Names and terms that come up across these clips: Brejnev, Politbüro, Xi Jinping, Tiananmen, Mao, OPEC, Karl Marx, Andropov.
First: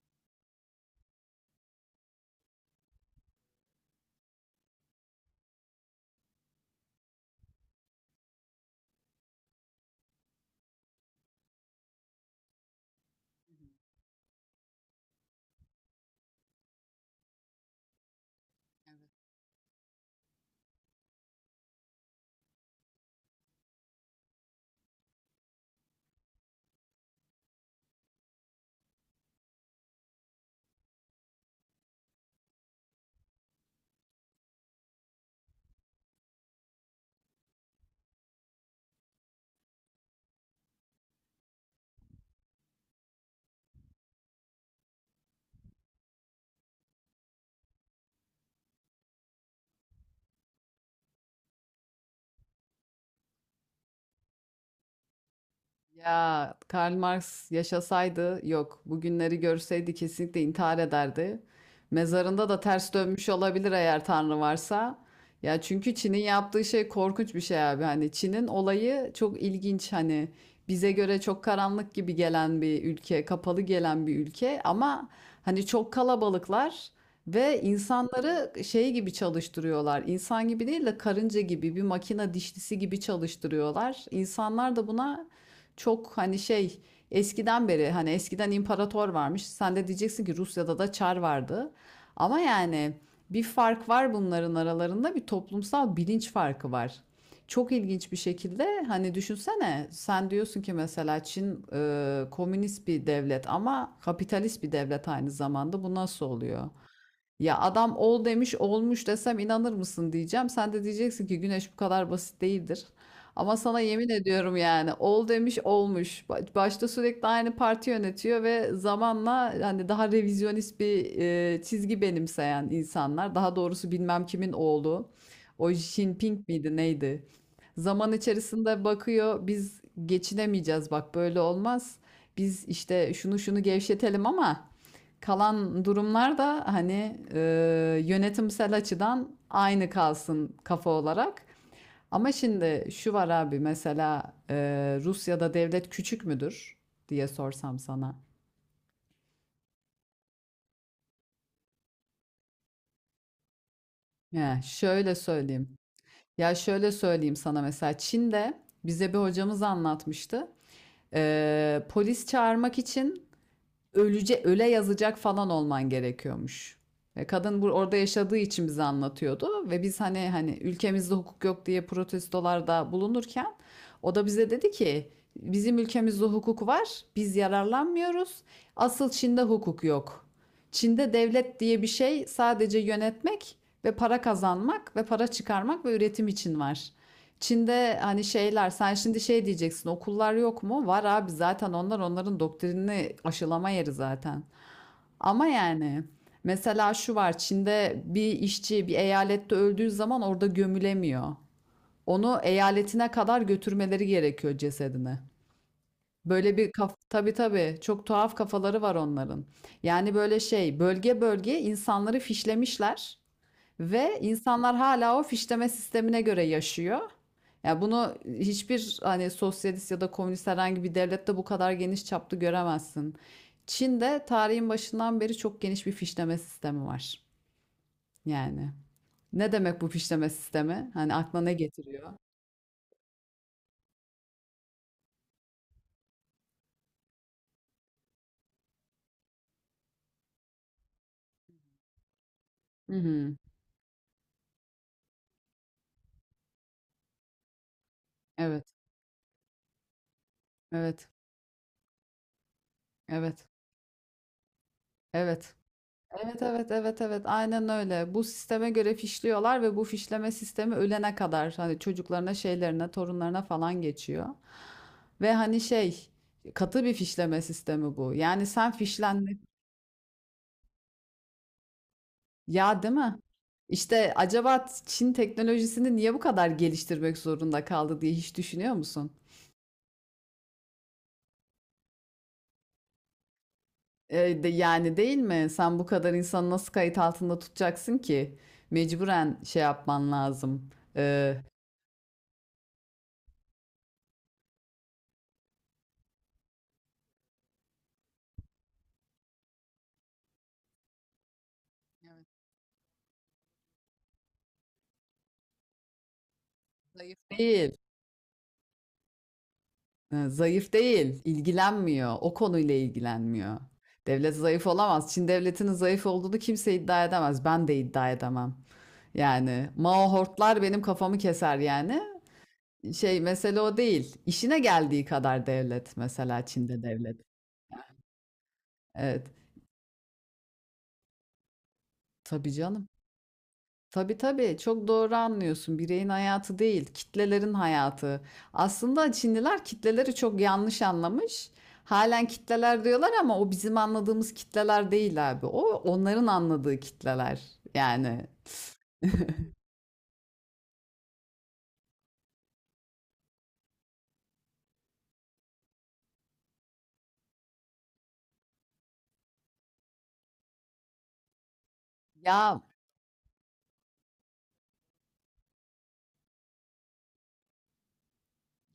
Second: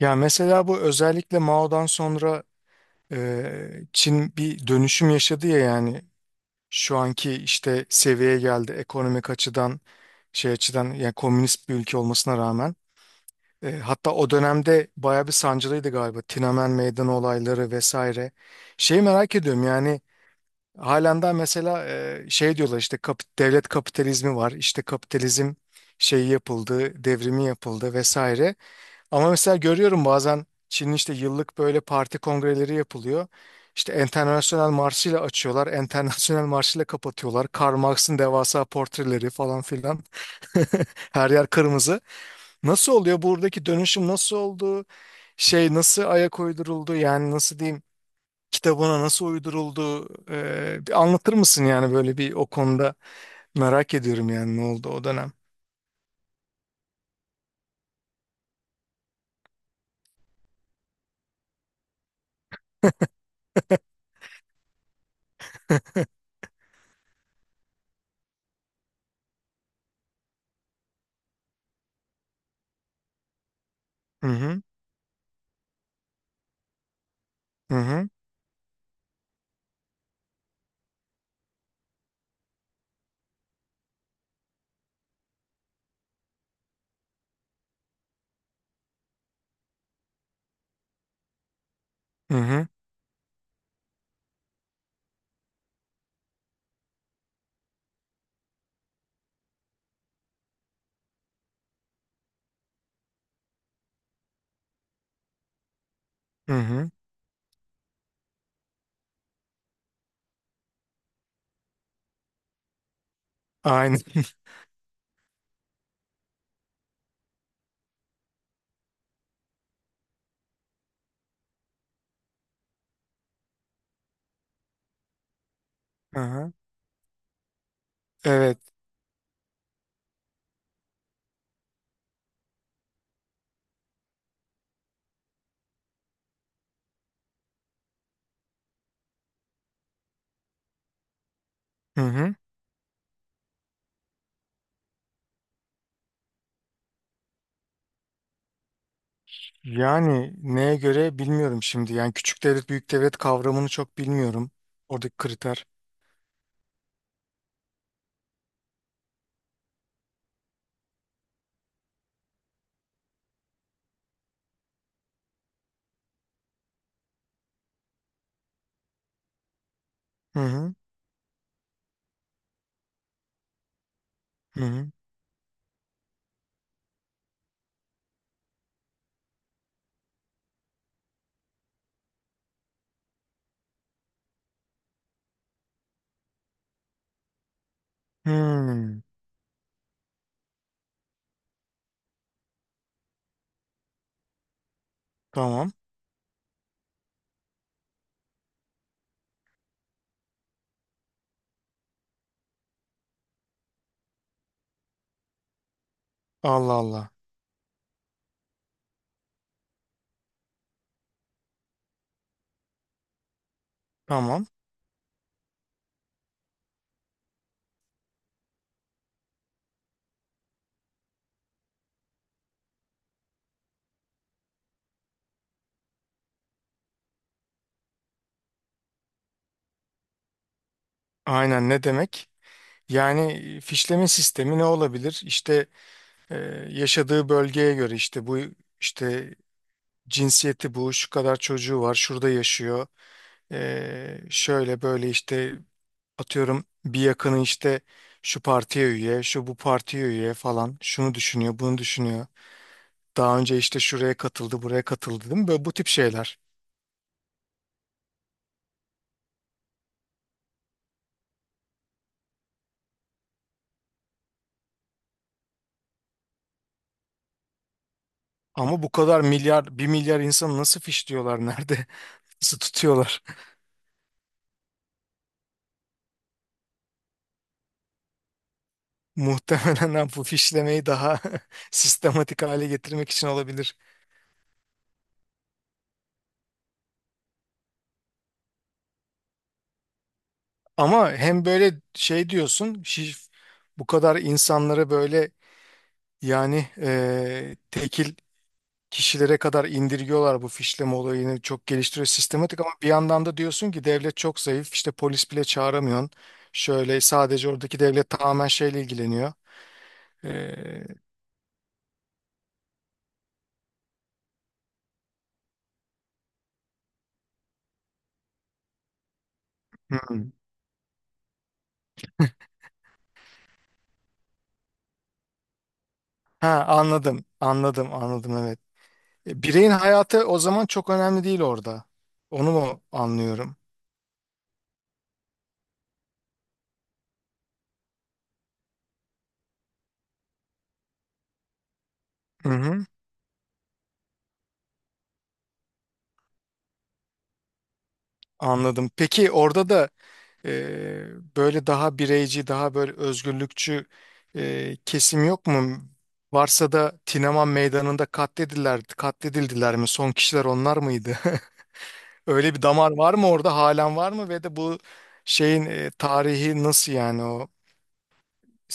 Ya mesela bu özellikle Mao'dan sonra Çin bir dönüşüm yaşadı ya yani şu anki işte seviyeye geldi ekonomik açıdan şey açıdan yani komünist bir ülke olmasına rağmen. Hı hı. Hatta o dönemde bayağı bir sancılıydı galiba Tiananmen Meydanı olayları vesaire. Şeyi Evet. merak ediyorum yani halen daha mesela şey diyorlar işte devlet kapitalizmi var işte kapitalizm şeyi yapıldı devrimi yapıldı vesaire. Ama mesela görüyorum bazen Çin'in işte yıllık böyle parti kongreleri yapılıyor. İşte Enternasyonel Marşı'yla açıyorlar, Enternasyonel Marşı'yla kapatıyorlar. Karl Marx'ın devasa portreleri falan filan. Her yer kırmızı. Nasıl oluyor buradaki dönüşüm nasıl oldu? Şey nasıl ayak uyduruldu? Yani nasıl diyeyim? Kitabına nasıl uyduruldu? Bir anlatır mısın yani böyle bir o konuda merak ediyorum yani ne oldu o dönem? Ya Karl Marx yaşasaydı yok. Bugünleri görseydi kesinlikle intihar ederdi. Mezarında da ters dönmüş olabilir eğer Tanrı varsa. Ya çünkü Çin'in yaptığı şey korkunç bir şey abi. Hani Çin'in olayı çok ilginç. Hani bize göre çok karanlık gibi gelen bir ülke, kapalı gelen bir Hı ülke hı. ama hani çok kalabalıklar ve Hı hı. insanları şey gibi çalıştırıyorlar. İnsan gibi değil de karınca gibi bir makine dişlisi gibi çalıştırıyorlar. İnsanlar da buna çok hani şey eskiden beri hani eskiden imparator varmış. Sen de diyeceksin ki Rusya'da da çar vardı. Hı Ama hı. yani bir fark var bunların aralarında bir toplumsal bilinç farkı var. Çok ilginç bir şekilde hani düşünsene sen diyorsun ki mesela Çin komünist bir devlet ama kapitalist bir devlet aynı zamanda bu nasıl Hı oluyor? hı. Ya adam ol demiş olmuş desem inanır mısın diyeceğim. Sen de diyeceksin ki güneş bu kadar basit değildir. Ama sana Aynen. yemin ediyorum yani ol demiş olmuş. Başta sürekli aynı parti yönetiyor ve zamanla hani daha revizyonist bir çizgi benimseyen insanlar. Daha doğrusu bilmem kimin oğlu. O Xi Jinping Aha. miydi neydi? Zaman Evet. içerisinde bakıyor biz geçinemeyeceğiz bak böyle olmaz. Biz işte şunu şunu gevşetelim ama... Kalan durumlar da hani yönetimsel açıdan aynı kalsın kafa olarak. Hı Ama hı. şimdi şu var abi mesela Rusya'da devlet küçük müdür diye sorsam sana. Yani neye göre bilmiyorum şimdi. Yani küçük devlet büyük devlet kavramını çok bilmiyorum. Ya şöyle Oradaki kriter. söyleyeyim. Ya şöyle söyleyeyim sana mesela Çin'de bize bir hocamız anlatmıştı. Polis çağırmak için öle yazacak falan olman gerekiyormuş. Ve kadın orada yaşadığı için bize anlatıyordu ve biz hani Hı hı. ülkemizde hukuk yok diye protestolarda bulunurken o da bize Hı dedi hı. ki bizim ülkemizde hukuk var, biz yararlanmıyoruz. Asıl Çin'de hukuk yok. Çin'de devlet diye bir şey sadece yönetmek ve para kazanmak ve para çıkarmak ve üretim için var. Çin'de hani şeyler sen Hmm. şimdi şey diyeceksin okullar yok mu? Var abi zaten onlar onların doktrinini aşılama yeri zaten. Ama Tamam. yani mesela şu var Çin'de bir işçi bir eyalette öldüğü zaman orada gömülemiyor. Onu eyaletine kadar götürmeleri gerekiyor cesedini. Böyle bir Allah kaf Allah. tabii tabii çok tuhaf kafaları var onların. Yani böyle şey bölge bölge insanları fişlemişler. Ve Tamam. insanlar hala o fişleme sistemine göre yaşıyor. Yani bunu hiçbir hani sosyalist ya da komünist herhangi bir devlette bu kadar geniş çaplı göremezsin. Çin'de tarihin başından beri çok geniş bir fişleme sistemi var. Yani ne demek bu fişleme sistemi? Hani aklına ne Aynen ne getiriyor? demek? Yani fişleme sistemi ne olabilir? İşte e, yaşadığı bölgeye göre işte bu işte cinsiyeti bu şu kadar çocuğu var şurada yaşıyor. Hı hı. Şöyle böyle işte atıyorum bir yakını işte şu Evet, partiye üye, şu bu partiye üye falan. evet, Şunu düşünüyor, bunu düşünüyor. Daha evet, önce işte şuraya katıldı, buraya katıldı değil mi? evet. Böyle bu tip şeyler. Evet, evet, evet, evet, aynen öyle. Bu sisteme göre fişliyorlar ve bu fişleme sistemi ölene kadar hani çocuklarına, şeylerine, torunlarına falan geçiyor. Ve hani şey katı bir fişleme sistemi bu. Yani sen Ama bu kadar fişlendin. milyar, 1 milyar insanı nasıl fişliyorlar nerede? Nasıl Ya değil mi? tutuyorlar? İşte acaba Çin teknolojisini niye bu kadar geliştirmek zorunda kaldı diye hiç düşünüyor musun? Muhtemelen bu fişlemeyi daha sistematik hale getirmek için olabilir. Yani değil mi? Sen bu kadar insanı nasıl kayıt altında tutacaksın ki? Mecburen şey yapman lazım. Ama E, hem böyle şey diyorsun, bu kadar insanları böyle yani tekil kişilere kadar indirgiyorlar bu fişleme olayını çok geliştiriyor sistematik ama bir yandan da diyorsun ki devlet çok zayıf işte polis bile çağıramıyorsun. Şöyle Zayıf sadece değil. oradaki devlet tamamen şeyle ilgileniyor. Ha, Ee, zayıf değil, ilgilenmiyor. O konuyla ilgilenmiyor. Devlet zayıf olamaz. Çin devletinin zayıf olduğunu kimse iddia edemez. Ben de iddia edemem. Yani Mao hmm. hortlar benim kafamı keser yani. Şey mesele o değil. İşine geldiği kadar devlet mesela Ha Çin'de devlet. anladım anladım anladım evet. Evet. Bireyin hayatı o zaman çok önemli değil orada. Onu Tabii mu canım. anlıyorum? Tabii tabii çok doğru anlıyorsun. Bireyin hayatı değil, kitlelerin hayatı. Aslında Çinliler kitleleri çok yanlış anlamış. Halen Hı kitleler hı, diyorlar ama o bizim anladığımız kitleler değil abi. O onların anladığı kitleler. Yani anladım. Peki orada da Ee, böyle daha bireyci, daha böyle özgürlükçü kesim yok mu? Varsa da Tineman Meydanı'nda katledildiler, katledildiler mi? Son kişiler onlar mıydı? Öyle ya bir damar var mı orada? Halen var mı? Ve de bu şeyin tarihi nasıl yani o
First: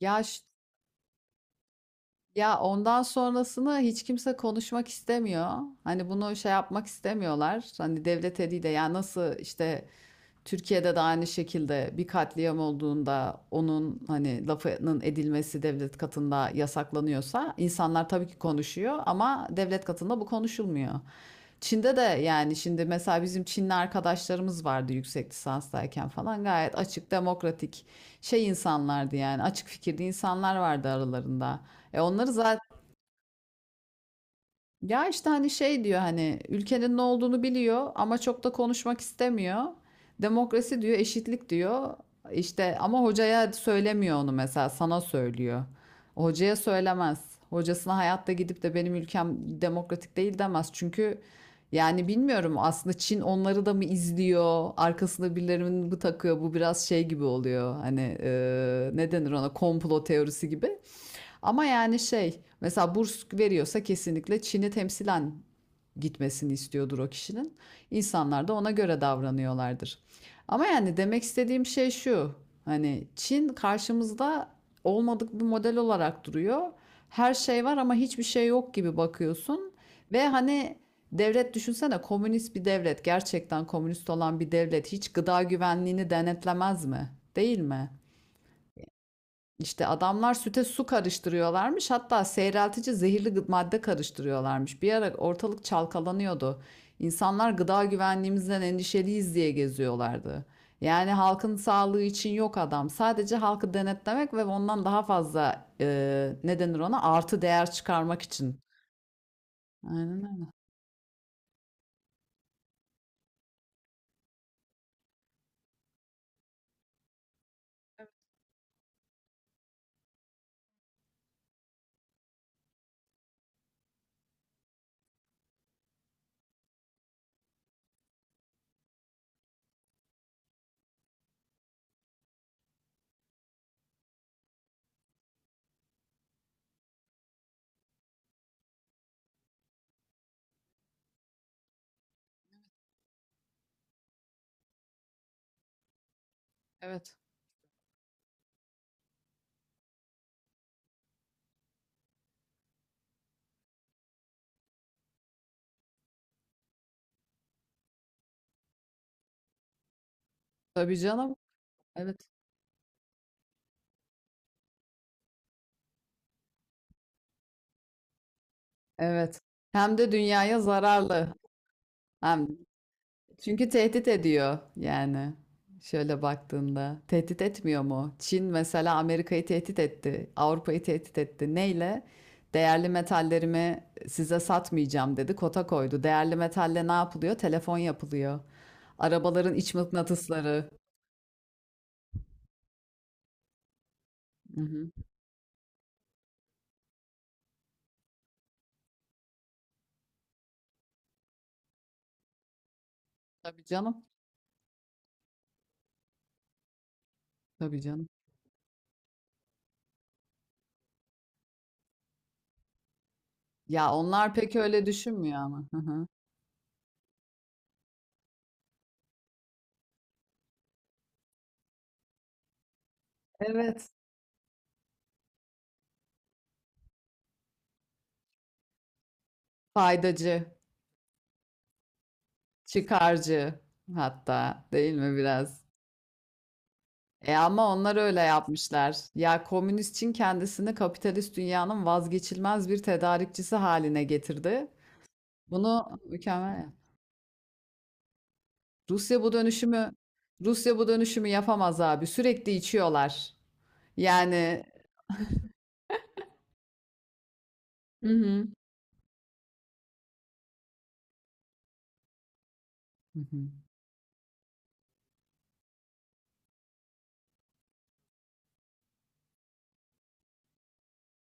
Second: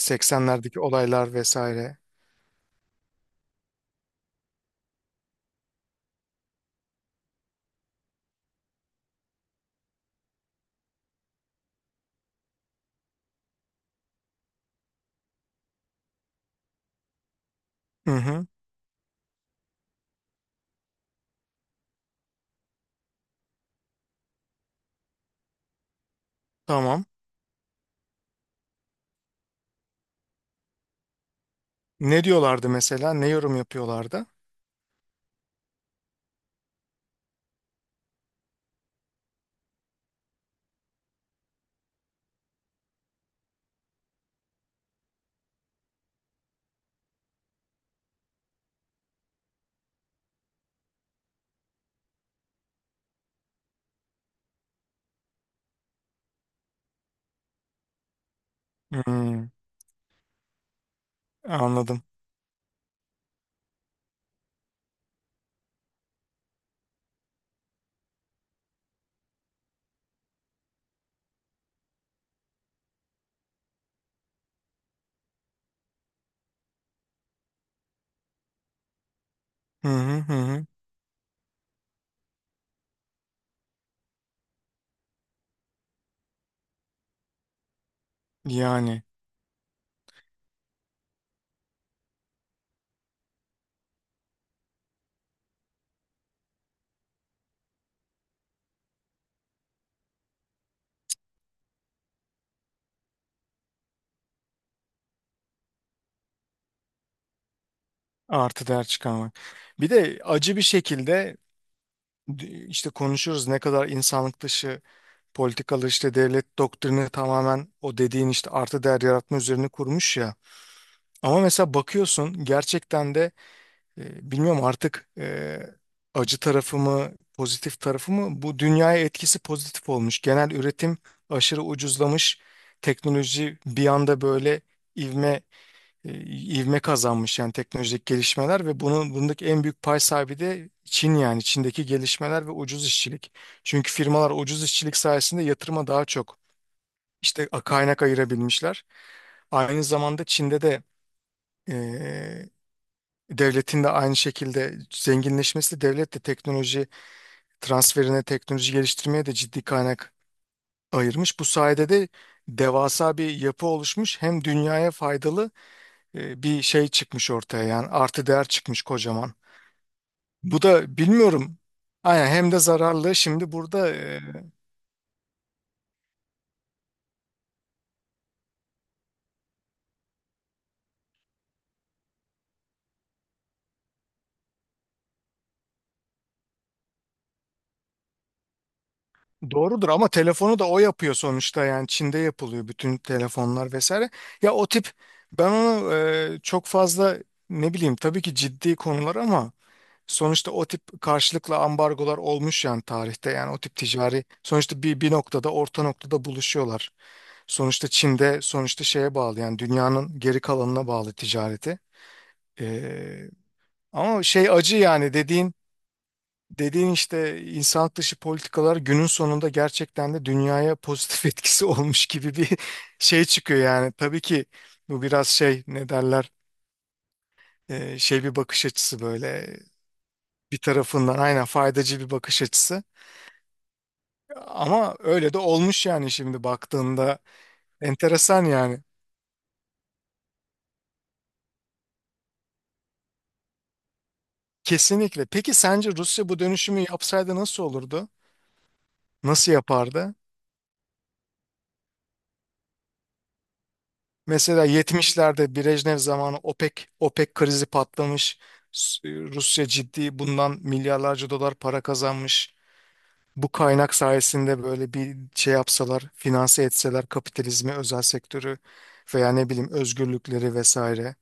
yaş olaylar vesaire? ya ondan sonrasını hiç kimse konuşmak istemiyor. Hani bunu şey yapmak istemiyorlar. Hani devlet eliyle ya nasıl işte Türkiye'de de aynı şekilde bir katliam olduğunda onun hani lafının edilmesi devlet katında yasaklanıyorsa insanlar Hı tabii ki hı, konuşuyor ama devlet katında bu konuşulmuyor. Çin'de de yani şimdi mesela bizim Çinli arkadaşlarımız vardı yüksek lisanstayken falan gayet tamam. açık, demokratik şey insanlardı yani açık fikirli insanlar vardı aralarında. E Ne onları diyorlardı zaten mesela? Ne yorum yapıyorlardı? ya işte hani şey diyor hani ülkenin ne olduğunu biliyor ama çok da konuşmak istemiyor. Demokrasi diyor, eşitlik diyor. İşte ama hocaya söylemiyor onu mesela sana söylüyor. O hocaya söylemez. Hocasına hayatta gidip de benim ülkem demokratik değil demez. Çünkü yani bilmiyorum aslında Çin onları da mı izliyor? Arkasında birilerinin bu takıyor. Bu biraz şey gibi oluyor. Hani ne denir Hmm, ona komplo teorisi gibi. Ama yani anladım. şey mesela burs veriyorsa kesinlikle Çin'i temsilen gitmesini istiyordur o kişinin. İnsanlar da ona göre davranıyorlardır. Ama yani demek istediğim şey şu. Hani Çin karşımızda olmadık bir model olarak duruyor. Her şey var ama hiçbir şey yok gibi bakıyorsun. Hı hı Ve hı. Hı. hani devlet düşünsene komünist bir devlet, gerçekten komünist olan bir devlet hiç gıda güvenliğini denetlemez mi? Değil mi? Yani İşte adamlar süte su karıştırıyorlarmış. Hatta seyreltici zehirli madde karıştırıyorlarmış. Bir ara ortalık çalkalanıyordu. İnsanlar gıda güvenliğimizden endişeliyiz diye geziyorlardı. Yani halkın sağlığı için yok adam. Sadece halkı denetlemek ve ondan daha fazla ne denir ona artı değer çıkarmak için. artı değer çıkarmak. Bir de Aynen öyle. acı bir şekilde işte konuşuyoruz ne kadar insanlık dışı politikalar işte devlet doktrini tamamen o dediğin işte artı değer yaratma üzerine kurmuş ya. Ama mesela bakıyorsun gerçekten de bilmiyorum artık acı tarafı mı pozitif tarafı mı bu dünyaya etkisi pozitif olmuş. Genel üretim aşırı ucuzlamış. Teknoloji bir anda böyle ivme e, ivme kazanmış yani teknolojik gelişmeler ve bunun bundaki en büyük pay sahibi de Çin yani Çin'deki gelişmeler ve ucuz işçilik. Çünkü firmalar ucuz işçilik sayesinde yatırıma daha çok Evet. işte kaynak ayırabilmişler. Aynı zamanda Çin'de de e, devletin de aynı şekilde zenginleşmesi devlet de teknoloji transferine, teknoloji geliştirmeye de ciddi kaynak Tabii canım. ayırmış. Bu sayede de Evet. devasa bir yapı oluşmuş. Hem dünyaya faydalı bir şey çıkmış ortaya yani artı değer çıkmış kocaman. Evet. Hem de dünyaya Bu da zararlı. bilmiyorum. Aynen Hem hem de zararlı. Şimdi çünkü burada tehdit ediyor yani. Şöyle baktığında tehdit etmiyor mu? Çin mesela Amerika'yı tehdit etti, Avrupa'yı tehdit etti. Neyle? Değerli metallerimi size satmayacağım dedi, kota koydu. Değerli metalle ne yapılıyor? Telefon yapılıyor. Arabaların iç doğrudur ama telefonu da mıknatısları. o yapıyor sonuçta yani Çin'de yapılıyor bütün telefonlar vesaire. Ya Hı o hı. tip ben onu çok fazla ne bileyim tabii ki ciddi konular ama sonuçta o tip karşılıklı ambargolar olmuş yani tarihte yani o Tabii tip canım, ticari sonuçta bir noktada orta noktada buluşuyorlar. tabii Sonuçta canım. Çin'de sonuçta şeye bağlı yani dünyanın geri kalanına bağlı ticareti. Ee, Ya ama onlar şey pek acı öyle yani düşünmüyor dediğin ama. Hı hı. dediğin işte insanlık dışı politikalar günün sonunda gerçekten de dünyaya pozitif etkisi olmuş gibi bir şey çıkıyor Evet. yani. Tabii ki bu biraz şey ne derler şey bir bakış açısı böyle Faydacı, bir tarafından aynen faydacı bir bakış açısı. çıkarcı hatta değil Ama mi öyle de biraz? olmuş yani şimdi baktığında E ama onlar öyle enteresan yani. yapmışlar. Ya komünist Çin kendisini kapitalist dünyanın vazgeçilmez bir tedarikçisi haline getirdi. Kesinlikle. Peki Bunu sence Rusya bu mükemmel. dönüşümü yapsaydı nasıl olurdu? Rusya bu Nasıl dönüşümü yapardı? Rusya bu dönüşümü yapamaz abi. Sürekli içiyorlar. Yani Mesela 70'lerde Brejnev zamanı OPEC krizi Hı patlamış. hı. Rusya ciddi bundan milyarlarca dolar para kazanmış. Hı hı. Bu kaynak sayesinde böyle bir şey yapsalar, finanse etseler kapitalizmi, özel sektörü veya ne bileyim özgürlükleri vesaire.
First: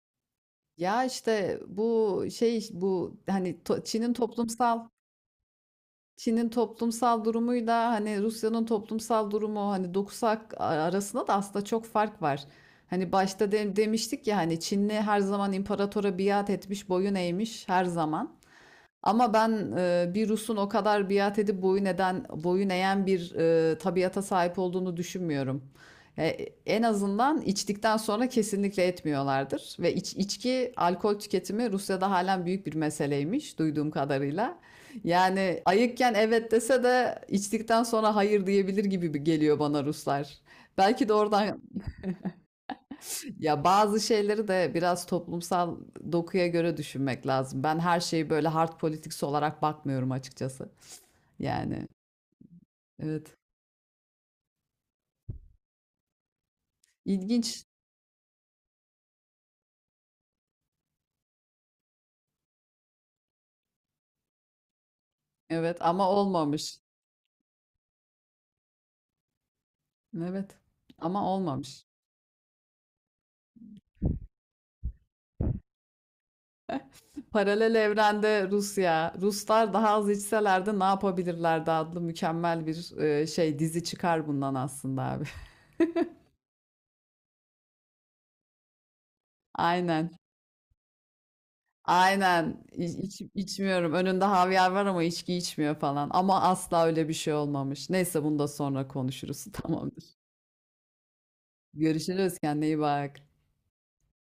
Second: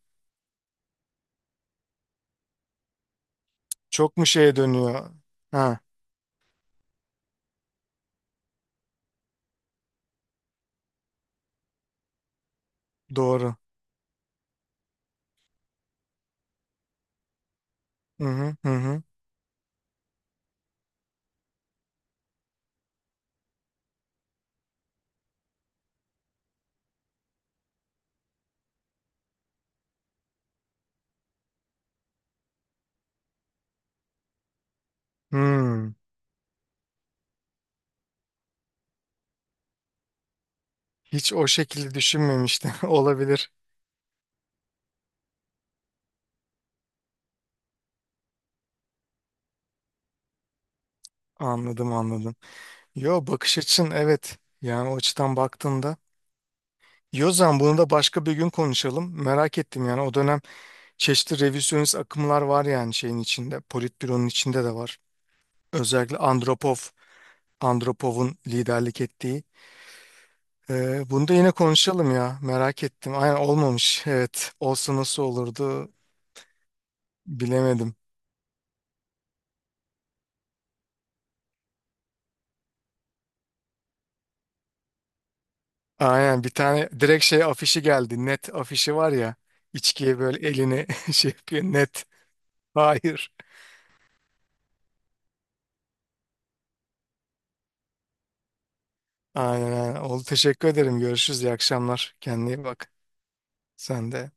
Ya işte bu hani Çok mu şeye dönüyor? Ha, Çin'in toplumsal durumuyla hani Rusya'nın toplumsal durumu hani dokusu arasında da aslında çok fark var. Hani başta doğru. Demiştik ya hani Çinli her zaman imparatora biat etmiş, boyun eğmiş her Hı zaman. hı hı. Hı. Ama ben bir Rus'un o kadar biat edip boyun eden, boyun eğen bir tabiata sahip olduğunu düşünmüyorum. E, En azından içtikten sonra kesinlikle etmiyorlardır. Ve içki, alkol tüketimi Rusya'da halen büyük bir meseleymiş duyduğum kadarıyla. Yani Hmm. ayıkken evet dese de içtikten sonra hayır diyebilir gibi geliyor bana Ruslar. Belki de Hiç o oradan şekilde düşünmemiştim. Olabilir. ya bazı şeyleri de biraz toplumsal dokuya göre düşünmek lazım. Ben her şeyi böyle hard politics olarak bakmıyorum açıkçası. Yani Anladım anladım. Yo evet. bakış açın evet. Yani o açıdan baktığında Yozan İlginç. bunu da başka bir gün konuşalım. Merak ettim yani o dönem çeşitli revizyonist akımlar var yani şeyin içinde. Politbüronun içinde de var. Evet ama Özellikle Andropov, olmamış. Andropov'un liderlik ettiği. Evet. Ee, Ama bunu da yine olmamış. konuşalım ya. Merak ettim. Aynen olmamış. Evet. Olsa nasıl olurdu Paralel bilemedim. evrende Rusya, Ruslar daha az içselerdi ne yapabilirlerdi adlı mükemmel bir şey dizi çıkar bundan aslında abi. Aynen bir tane direkt şey afişi geldi. Net afişi var ya. Aynen. İçkiye böyle elini şey yapıyor. Net. Aynen. Hayır. İçmiyorum. Önünde havyar var ama içki içmiyor falan. Ama asla öyle bir şey olmamış. Neyse bunu da sonra konuşuruz. Aynen aynen. Tamamdır. Oldu teşekkür ederim. Görüşürüz. İyi akşamlar. Görüşürüz. Kendine iyi Kendine iyi bak. bak. Sen de.